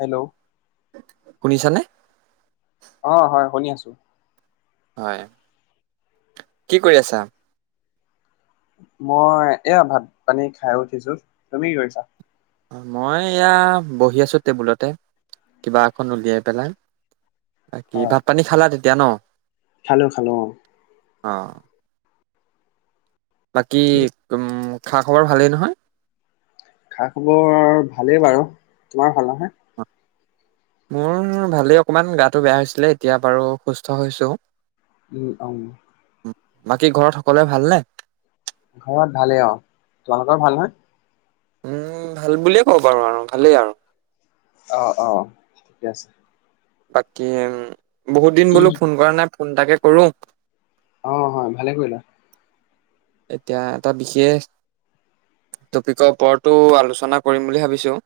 Hello শুনিছানে? অ' হয়, শুনি আছোঁ। হয়, কি কৰি আছা? মই এয়া ভাত পানী খাই উঠিছো তুমি কি কৰিছা? মই এয়া বহি আছোঁ টেবুলতে কিবা এখন উলিয়াই পেলাই। বাকি ভাত পানী খালা তেতিয়া ন'? খালোঁ, খালো অ। অ', বাকী তোম খা-খবৰ ভালেই নহয়? খা-খবৰ ভালেই বাৰু তোমাৰ ভাল নহয়? মোৰ ভালেই অকমান গাটো বেয়া হৈছিলে এতিয়া বাৰু সুস্থ হৈছো। উম, অং। বাকী ঘৰত সকলোৱে ভাল নে? ঘৰত ভালেই অ'তোমালোকৰ ভাল নহয়? উম, ভাল বুলিয়ে ক'ব পাৰোঁ আৰু ভালেই আৰু। অ'অ' ঠিকে আছে। বাকী উম, বহুত দিন বোলোঁ ফোন কৰা নাই ফোন এটাকে কৰোঁ। অ' হয় ভালে কৰিলা। এতিয়া এটা বিশেষ টপিকৰ ওপৰতো আলোচনা কৰিম বুলি ভাবিছো।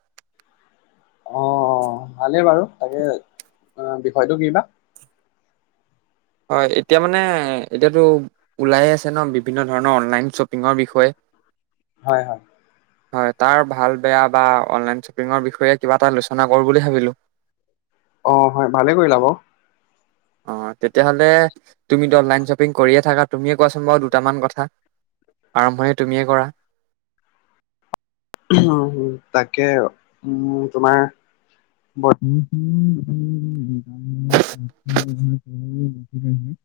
অ'অ'ভালেই বাৰু তাকে অ' বিষয়টো কি বা? হয়, এতিয়া মানে এতিয়াতো ওলাইয়ে আছে ন' বিভিন্ন ধৰণৰ অনলাইন চপিঙৰ বিষয়ে। হয়, হয়। হয়, তাৰ ভাল-বেয়া বা অনলাইন চপিঙৰ বিষয়ে কিবা এটা আলোচনা কৰোঁ বুলি ভাবিলোঁ। অ'হয় ভালে কৰিলা বাৰু। অ' তেতিয়াহ'লে তুমিতো অনলাইন শ্বপিং কৰিয়ে থাকা, তুমিয়ে কোৱাচোন বাৰু দুটামান কথা? আৰম্ভণি তুমিয়ে কৰা। [unintelligible] তাকে মোৰ তোমাৰ [unintelligible] [inaudible] [inaudible]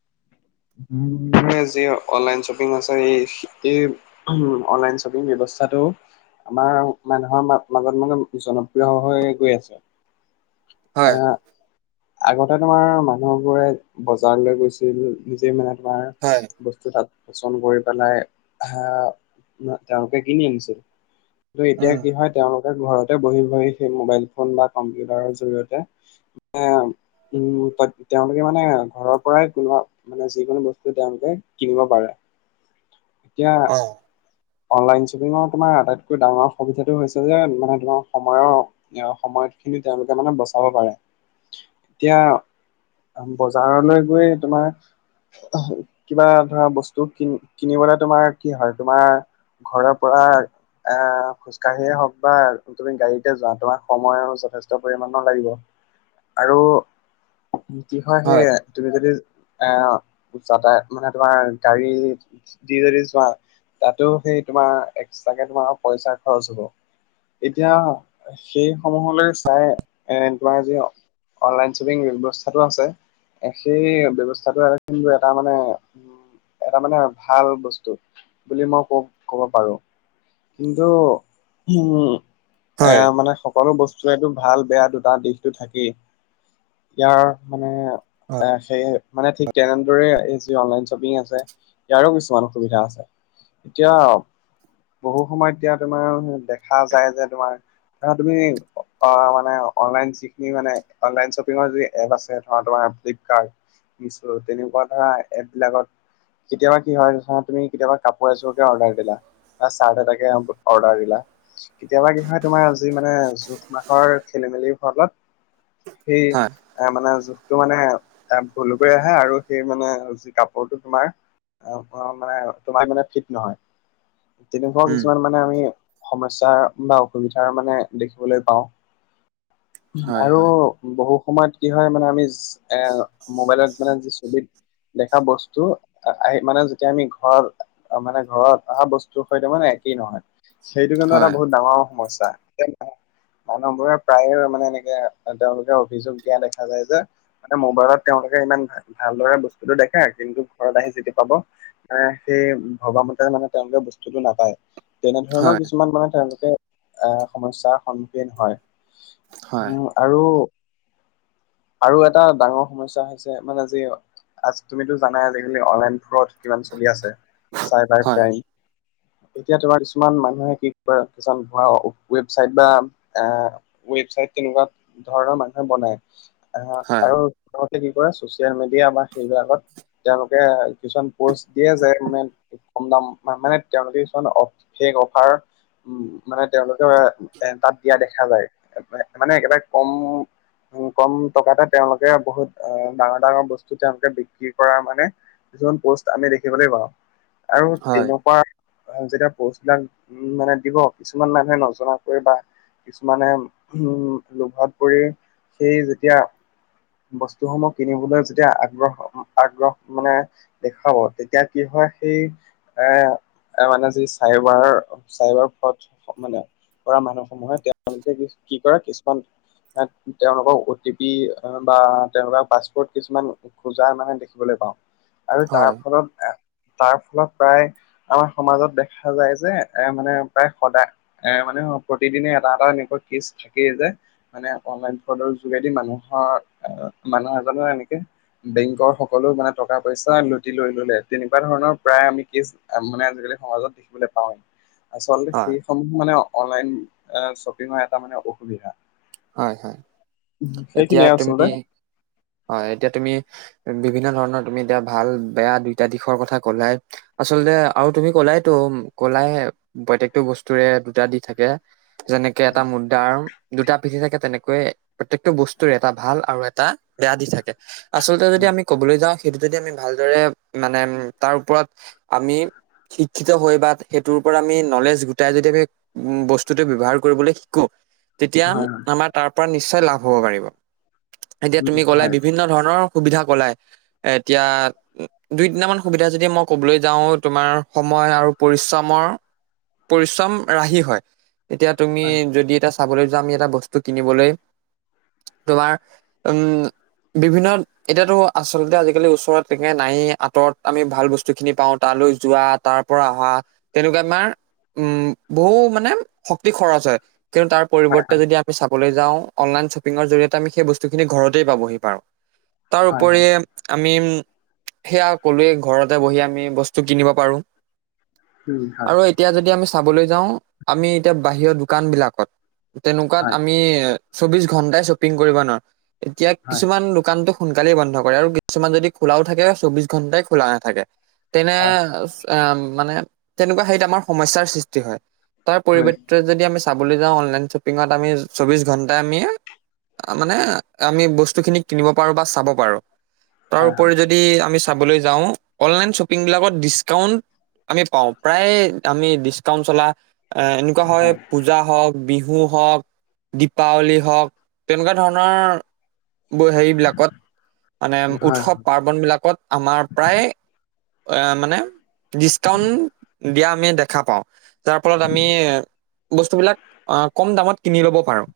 [inaudible] এ যি অনলাইন শ্বপিং আছে এই সে এই [unintelligible] অনলাইন শ্বপিং ব্যৱস্থাটো আমাৰ মানুহৰ মাজত মানে জনপ্ৰিয় হৈ গৈ আছে। হয় [unintelligible] আগতে তোমাৰ মানুহবোৰে বজাৰলৈ গৈছিল নিজে মানে তোমাৰ হয় বচ স্ত তাত পচন্দ কৰি পেলাই হাহ ন' তেওঁলোকে কিনি আনিছিল। টো এতিয়া উম কি হয় তেওঁলোকে ঘৰতে বহি, বহি সেই মোবাইল ফোন বা কম্পিউটাৰৰ জৰি়য়তে আ, উম, তাত তেওঁলোকে মানে ঘৰৰ পৰাই কোনবা মানে যিকোনো বস্তু তেওঁলোকে কিনিব পাৰে এতিয়া অ অনলাইন চপিঙৰ তোমাৰ আটাইতকৈ ডাঙৰ সুবিধাটো হৈছে যে মানে তোমাৰ সময় ইয় সময় খিনি তেওঁলোকে মানে বচাব পাৰে এতিয়া বজাৰলৈ গৈয়ে তোমাৰ কিবা ধৰা বস্তু কিন-কিনিবলৈ তোমাৰ কি হয় তোমাৰ ঘৰৰ পৰা অহ, খোজ কাঢ়িয়ে হওঁক বা তুমি গাড়ীতে যোৱা তোমাৰ সময় অনুচ যথেষ্ট পৰিমাণৰ লাগিব আৰু যি হয় সে তুমি যদি এ যাতায়ত মানে তোমাৰ গাড়ী দি যদি যোৱা তাতো সেই তোমাৰ এক্সট্ৰাকে তোমাৰ পইচা খৰচ হ'ব। এতিয়া সেই সমূহলৈ চাই এ তোমাৰ যিঅ অনলাইন শ্ব'পিং ব্যৱস্থাটো আছে। একচুৱেলী সেই ব্যৱস্থাটো আৰু কিন্তু এটা মানে এটা মানে ভাল বস্তু বুলি মই ক' ক'ব পাৰোঁ। কিন্তু উম, এ মানে সকলো বস্ত এইটো ভাল বেয়া দুটা দিশটো থাকেই ইয়াৰ সমূহৰ অ', সেই মানে ঠিক তেনেদৰে এই যি অনলাইন শ্বপিং আছে। ইয়াৰো কিছুমান অসুবিধা আছে, এতিয়া বহু সময় এতিয়া তোমাৰ দেখা যায় যে তোমাৰ না তুমি অ', মানে অনলাইন যিখিনি মানে অনলাইন শ্বপিঙৰ যি এপ আছে ধৰ তোমাৰ ফ্লিপকাৰ্ট। মিচো তেনেকুৱা ধৰা এপবিলাকত কেতিয়াবা কি হয়, ধৰ তুমি কেতিয়াবা কাপোৰ এজোৰকে অৰ্ডাৰ দিলা। বা চাৰ্ট এটাকে অৰ্ডাৰ দিলা, কেতিয়াবা কি হয় তোমাৰ যি মানে জোখ মাখৰ খেলি মেলিৰ ফলত সেই হয় এ, মানে জোখটো মানে এ ভুল কৰি আহে আৰু সেই মানে যি কাপোৰটো তোমাৰ অ', অ', মানে তোমাৰ মানে ঠিক নহয়। তেনেকুৱা উম কিছুমান মানে আমি সমস্যাৰ বা অসুবিধাৰ মানে দেখিবলৈ পাওঁ। হয় আৰু হয় বহু সময়ত কি হয় মানে আমি এ, মোবাইলত মানে যি ছবিত দেখা বস্তু অআহি মানে যেতিয়া আমি ঘৰত, মানে ঘৰত অহা বস্তুৰ সৈতে মানে একেই নহয়। সেইটো কিন্তু এটা হয় বহুত ডাঙৰ সমস্যা। মানুহবোৰে প্ৰায়ে মানে এনেকে তেওঁলোকে অভিযোগ দিয়া দেখা যায় যে। মানে মোবাইলত তেওঁলোকে ইমান ভা-ভালদৰে বস্তুটো দেখাই কিন্তু, ঘৰত আহি যিটো পাব মানে সেই ভবামতে মানে তেওঁলোকে বস্তুটো নাপায়। তেনেধৰণৰ হয় কিছুমান মানে তেওঁলোকে অহ, সমস্যাৰ সন্মুখীন হয়। হয় উম আৰু আৰু এটা ডাঙৰ সমস্যা হৈছে মানে যি আজ তুমিতো জানাই আজিকালি অনলাইন ফ্ৰ'দ কিমান চলি আছে, চাইবাৰ হয় ক্ৰাইম। এতিয়া তোমাৰ কিছুমান মানুহে কি কৰে কিছুমান ভুৱা ৱেবচাইট বা আ ৱেবচাইট তেনেকুৱা ধৰণৰ মানুহে বনায় অহ, হয় আৰু প্ৰথমতে কি কৰে, ছচিয়েল মিডিয়া বা সেইবিলাকত তেওঁলোকে কিছুমান প'ষ্ট দিয়ে যে, মানে কম দাম মা-মানে তেওঁলোকে কিছুমান বিশেষ অফাৰ উম, মানে তেওঁলোকে এ তাত দিয়া দেখা যায়, মানে একেবাৰে কম উম, কম টকাতে তেওঁলোকে বহুত ডাঙৰ ডাঙৰ বস্তু তেওঁলোকে বিক্ৰী কৰা মানে কিছুমান প'ষ্ট আমি দেখিবলৈ পাওঁ। আৰু হয় তেনেকুৱা যেতিয়া প'ষ্টবিলাক মানে দিব উম, কিছুমান মানুহে নজনা কে বা কিছুমানে উম, লোভত পৰি সেই যেতিয়া বস্তুসমূহ কিনিবলৈ যেতিয়া আগ্ৰহ আগ্ৰহ মানে দেখাব, তেতিয়া কি হয়, সেই এ এ মানে যি চাইবাৰ চাইবাৰ ফ্ৰদ মানে। কৰা মানুহ সমূহে তেওঁলোকে কি কি কৰে কিছুমান তেওঁলোকৰ অ' টি পি বা তেওঁলোকৰ পাছপোৰ্ট কিছুমান খোজা মানে দেখিবলৈ পাওঁ, আৰু হয় তাৰ ফলত প্ৰায় আমাৰ সমাজত দেখা যায় যে, এ মানে প্ৰায় সদায় এ মানে মানে প্ৰতিদিনে এটা এটা এনেকুৱা কেছ থাকিয়ে, যায় মানে অনলাইন ফ্ৰডৰ যোগেদি মানুহৰ আহ, মানুহ এজনৰ এনেকে বেংকৰ সকলো মানে টকা পইচা লুটি লৈ ল'লে তেনেকুৱা ধৰণৰ প্ৰায় আমি কেচ মানে আজিকালি সমাজত দেখিবলৈ পাওৱেই। আচলতে হয় সেইসমূহ মানে অনলাইন শ্বপিঙৰ এটা মানে অসুবিধা। হয়, হয়, এতিয়া সেইখিনিয়ে তুমি আচলতে হয়, এতিয়া তুমি বিভিন্ন ধৰণৰ তুমি এতিয়া ভাল বেয়া দুইটা দিশৰ কথা ক'লাই। আচলতে আৰু তুমি ক'লাইতো ক'লাই প্ৰত্যয়েকটো বস্তুৰে দুটা দিশ থাকে। কেনেকে এটা মুদ্ৰাৰ দুটা পিঠি থাকে তেনেকৈয়ে প্ৰত্যেকটো বস্তুৰে এটা ভাল আৰু এটা বেয়া দিশ থাকে, আচলতে যদি আমি ক'বলৈ যাওঁ সেইটো যদি আমি ভালদৰে মানে তাৰ ওপৰত আমি শিক্ষিত বা সেইটোৰও পৰা নলেজ গোটাই যদি আমি উম, বস্তুটো ব্যৱহাৰ কৰিবলৈ শিকো। তেতিয়া হয় আমাৰ তাৰ পৰা নিশ্চয় লাভ হ'ব পাৰি, এতিয়া হয় তুমি ক'লাই হয় বিভিন্ন ধৰণৰ সুবিধা ক'লাই এ এতিয়া দুই তিনিটামান সুবিধা যদি মই কবলৈ যাওঁ তোমাৰ সময় আৰু পৰিশ্ৰমৰ। পৰিশ্ৰম ৰাহি হয়, এতিয়া তুমি হয় যদি এতিয়া চাবলৈ যোৱা আমি এটা বস্তু কিনিবলৈ তোমাৰ উম বিভিন্নত এতিয়াতো আচলতে আজিকালি ওচৰত তেনেকে নাই আঁতৰত আমি ভাল বস্তু যোনখিনি পাওঁ, তালৈ যোৱা তাৰ পৰা অহা তেনেকুৱা আমাৰ উম, বহু মানে শক্তি খৰচ হয়, কিন্তু তাৰ হয় পৰিৱৰ্তে যদি আমি চাবলৈ যাওঁ অনলাইন শ্বপিঙৰ জৰিয়তে আমি সেই বস্তুখিনি ঘৰতেই পাবহি পাৰোঁ। তাৰ হয় হয় হয় হয় উপৰি আমি সেয়া কলোৱে ঘৰতে বহি আমি বস্তু কিনিব পাৰোঁ। হয় আৰু এ। যদি আমি চাবলৈ যাওঁ আমি এতিয়া বাহিৰ দোকানবিলাকত তেনেকুৱাত। হয় আমি চৌবিশ ঘন্টাই শ্বপিং কৰিব নোৱাৰোঁ এতিয়া হয় কিছুমান দোকানতো। সোনকালে বন্ধ কৰে আৰু কিছুমান যদি খোলাও থাকে ঘন্টাই খোলা নাথাকে তেনে। হয় অ মানে তেনেকুৱা হেয়িত আমাৰ সমস্যাৰ সৃষ্টি হয় তাৰ হয় পৰিবৰ্তিত যদি আমি চাবলৈ যাওঁ অনলাইন শ্বপিংত আমি চৌবিশ ঘন্টা আমি। তামানে আমি বস্তুখিনি কিনিব পাৰোঁ বা চাব পাৰো হয় তাৰোপৰি যদি। যদি আমি চাবলৈ যাওঁ অনলাইন শ্বপিং বিলাকত ডিচকাউন। আমি পাওঁ প্ৰায় আমি ডিচকাউন্ট চলা। এনেকুৱা হয় পূজা হওঁক বিহু হওক। দীপাৱলী হওঁক তেনেকুৱা ধৰণৰ। বৈ হেৰিবিলাকত মানে হয় উৎসৱ পাৰ্বনবিলাকত আমাৰ প্ৰায়। অ মানে। দিচকাউন দিয়া আমি দেখা পাওঁ যাৰফলত আমি। বস্তুবিলাক কম দামত কিনি ল'ব পাৰোঁ।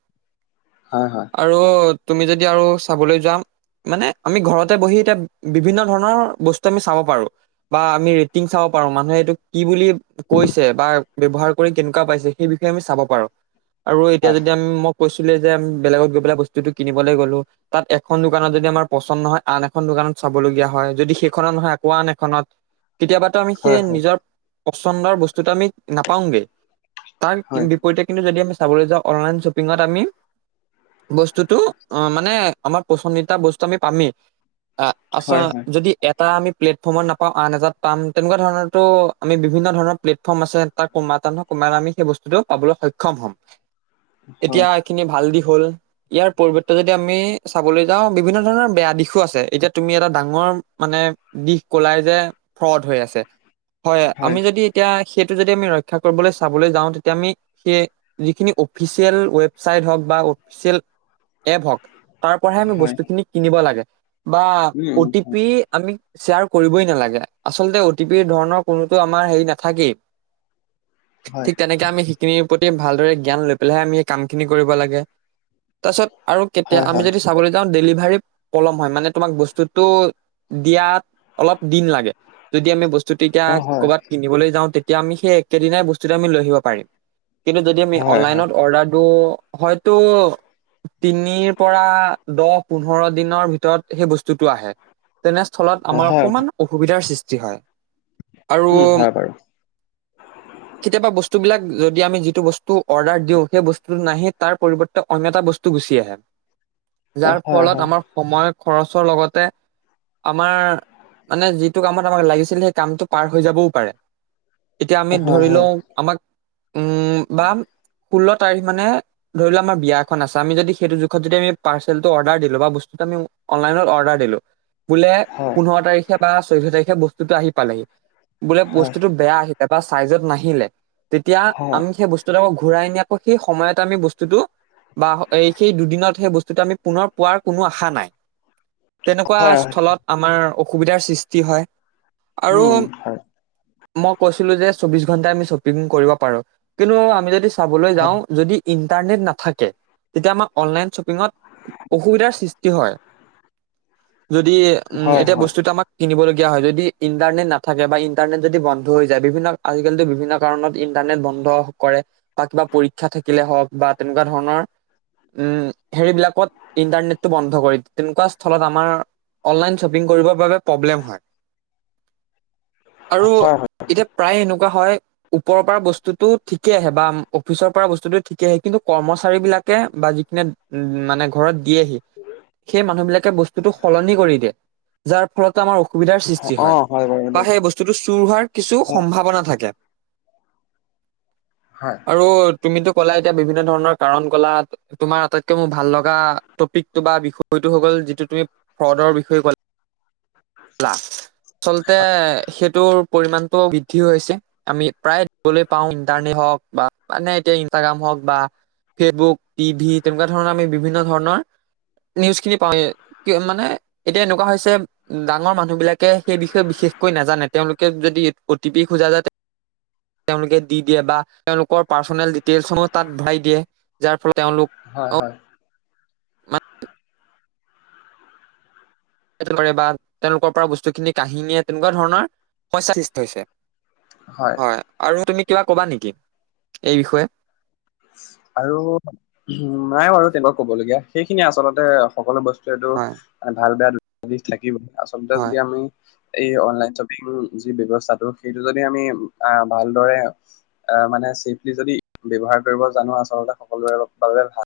হয় হয়। আৰু তুমি যদি আৰু চাবলৈ যাম। মানে আমি ঘৰতে বহি এতিয়া বিভিন্ন ধৰণৰ বস্তু আমি চাব পাৰোঁ। বা আমি ৰেটিং চাব পাৰো, মানুহে এইটো কি বুলি কৈছে বা ব্যৱহাৰ কৰি কেনেকুৱা পাইছে। সেই বিষয়ে আমি চাব পাৰো, আৰু এতিয়া যদি উম, মই কৈছিলো যে [unintelligible] বেলেগত গৈ পেলাই বস্তুটো কিনিবলৈ গ'লো। তাত এখন দোকানত যদি আমাৰ পচন্দ নহয়, আন এখন দোকানত চাবলগীয়া হয়, যদি সেইখনত নহয় আকৌ আন এখনত। [inaudible] কেতিয়াবাতো আমি সেই হয় হয় নিজৰ পচন্দৰ বস্তুটো আমি নাপাওঁগৈ, কাৰণ হয় [unintelligible] যদি আমি চাবলৈ যাওঁ অনলাইন শ্বপিংত আমি বস্তুটো অ, মানে আমাৰ পচন্দিতা বস্তু আমি পামেই, আ আচ হয় হয় যদি এটা আমি প্লেটফৰ্মত নাপাওঁ, আন এজাত পাম, তেনেকুৱা ধৰণৰো আমি বিভিন্ন ধৰণৰ প্লেটফৰ্ম আছে। তাত কোনোবা এটা নহয় কোনোবা এটাত আমি সেই বস্তুটোত পাবলৈ সক্ষম হ'ম। এতিয়া হয় এইখিনি ভাল দিশ হ'ল ইয়াৰ পৰিৱৰ্তে যদি আমি চাবলৈ যাওঁ, বিভিন্ন ধৰণৰ বেয়া দিশো আছে, এতিয়া তুমি এটা ডাঙৰ মানে দিশ ক'লাই যে ফ্ৰড হৈ আছে, হয়, আমি যদি তেতিয়া সেইটো যদি আমি ৰক্ষা কৰিবলৈ চাবলৈ যাওঁ, তেতিয়া আমি সেই যিখিনি অফিচিয়েল ৱেবচাইট হওক বা অফিচিয়েল এপ হওক, তাৰ পৰাহে আমি হয় হয় বস্তুখিনি কিনিব লাগে বা um O T um P আমি শ্বেয়াৰ কৰিবই নালাগে, আচলতে অ টি পি ধৰণৰ কোনোতো আমাৰ হেৰি নাথাকেই। হয় ঠিক, তেনেকে আমি সেইখিনিৰ প্ৰতি ভালদৰে জ্ঞান লৈ পেলাইহে আমি এই কাম খিনি কৰিব লাগে। তাৰপিছত আৰু কেতিয়া হয় আমি হয় যদি চাবলৈ যাওঁ, ডেলিভাৰী পলম হয়, মানে তোমাক বস্তুটো দিয়াত অলপ দিন লাগে। যদি আমি বস্তুটো এতিয়া অ হয় ক'ৰবাত কিনিবলৈ যাওঁ, তেতিয়া আমি সেই একেদিনাই বস্তুটো আমি লৈ আহিব পাৰিম। কিন্তু যদি আমি হয় হয় অনলাইনত অৰ্ডাৰ দিওঁ, হয়তো তিনিৰ পৰা দহ-পোন্ধৰ দিনৰ ভিতৰত সেই বস্তুটো আহে। তেনেস্থলত অ আমাৰ হয় অকণমান অসুবিধাৰ সৃষ্টি হয়, আৰু উম হয় বাৰু কেতিয়াবা বস্তুবিলাক যদি আমি যিটো বস্তু অৰ্ডাৰ দিওঁ সেই বস্তুটো নাহে, তাৰ পৰিৱৰ্তে অন্য এটা বস্তু গুচি আহে। অ যাৰ হয় ফলত হয় আমাৰ সময়ৰ খৰচৰ লগতে আমাৰ মানে যিটো কামত আমাক লাগিছিল, সেই কামটো পাৰ হৈ যাবও পাৰে। এতিয়া অ আমি হয় ধৰি হয় লও, আমাক উম বা ষোল্ল তাৰিখ মানে ধৰি লোৱা আমাৰ বিয়া এখন আছে, আমি যদি সেইটো জোখত যদি আমি পাৰ্চেলটো অৰ্ডাৰ দিলো বা বস্তুটো আমি অনলাইনত অৰ্ডাৰ দিলোঁ বোলে হয়। পোন্ধৰ তাৰিখে বা চৈধ্য তাৰিখে বস্তুটো আহি পালেহি, বোলে বস্তুটো বেয়া আহি এবাৰ চাইজত নাহিলে, তেতিয়া হয় হয় আমি সেই বস্তুটো আকৌ ঘূৰাই সেই সময়ত আমি বস্তুটো বা এই সেই দুদিনত সেই বস্তুটো আমি পুনৰ পোৱাৰ কোনো আশা নাই। তেনেকুৱা হয় হয় স্থলত আমাৰ অসুবিধাৰ সৃষ্টি হয়। আৰু উম হয় মই কৈছিলো যে, চৌবিশ ঘন্টাই আমি শ্বপিং কৰিব পাৰো, কিন্তু আমি যদি চাবলৈ হয় যাওঁ, যদি ইণ্টাৰনেট নাথাকে, তেতিয়া আমাৰ অনলাইন শ্বপিঙত অসুবিধাৰ সৃষ্টি হয়। যদি, উম, হয় এতিয়া হয় বস্তুতো আমাক কিনিবলগীয়া হয়, যদি ইণ্টাৰনেট নাথাকে বা ইন্টাৰনেট যদি বন্ধ হৈ যায়, বিভিন্ন আজিকালিতো বিভিন্ন কাৰণত ইন্টাৰনেট বন্ধ কৰে বা কিবা পৰীক্ষা থাকিলে হওক বা তেনেকুৱা ধৰণৰ উম, হেৰিবিলাকত ইণ্টাৰনেটটো বন্ধ কৰি দিয়ে, তেনেকুৱা স্থলত আমাৰ অনলাইন শ্বপিং কৰিবৰ বাবে প্ৰব্লেম হয়। আৰু হয় হয় এতিয়া প্ৰায় এনেকুৱা হয় ওপৰৰ পৰা বস্তুতটো ঠিকেই আহে বা অফিচৰ পৰা বস্তুতটো ঠিকে আহে কিন্তু কৰ্মচাৰী বিলাকে বা যিখিনি উ মানে ঘৰত দিয়েহি। সেই মানুহ বিলাকে বস্তুতটো সলনি কৰি দিয়ে। যাৰ ফলত আমাৰ অসুবিধাৰ সৃষ্টি অ হয় বাৰু বা দেই সেই বস্তুটো চুৰ হোৱাৰ কিছু হয় সম্ভাৱনা থাকে। হয়। আৰু তুমিতো ক'লা এতিয়া বিভিন্ন ধৰণৰ কাৰণ কলা। তোমাৰ আটাইতকৈ মোৰ ভাল লগা টপিকটো বা বিষয়টো হ গল যিটো তুমি ফ্ৰডৰ বিষয়ে ক'লা। লা আচলতে সেইটোৰ পৰিমণতটো বৃদ্ধি হৈছে আমি প্ৰায়। গলে পাওঁ ইণ্টাৰনেট হওঁক বা মানে এতিয়া ইনষ্টাগ্ৰাম হওঁক বা ফেচবুক, টিভি তেনেকুৱা ধৰণৰ আমি বিভিন্ন ধৰণৰ নিউজখিনি পাওঁৱে। কি মানে এতিয়া এনেকুৱা হৈছে। ডাঙৰ মানুহ বিলাকে সেই বিষয়ে বিশেষকৈ নাজানে তেওঁলোকে যদি অ টি পি খোজা যায়। তেওঁলোকে দি দিয়ে বা তেওঁলোকৰ পাৰ্চনেল ডিটেইলছ সমূহ তাত ভৰাই দিয়ে যাৰ ফলত তেওঁলোক। হয় হয়। বা তেওঁলোকৰ পৰা বস্তুখিনি কাঢ়ি নিয়ে তেনেকুৱা ধৰণৰ সমস্যাৰ সৃষ্টি হৈছে। হয় আৰু তুমি কিবা কবা নেকি? এই বিষয়ে। আৰু নাই বাৰু তেনেকুৱা ক'বলগীয়া সেইখিনিয়ে আচলতে সকলো বস্তু। টো হয় মানে ভাল বেয়া দুটা দিশ থাকিব আচলতে হয় যদি আমি এই অনলাইন শ্বপিং যি ব্যৱস্থাটো সেইটো যদি আমি আহ ভালদৰে অ' মানে ছেফলি যদি ব্যৱহাৰ কৰিব জানোঁ আচলতে সকলোৰে বাবে ভাল।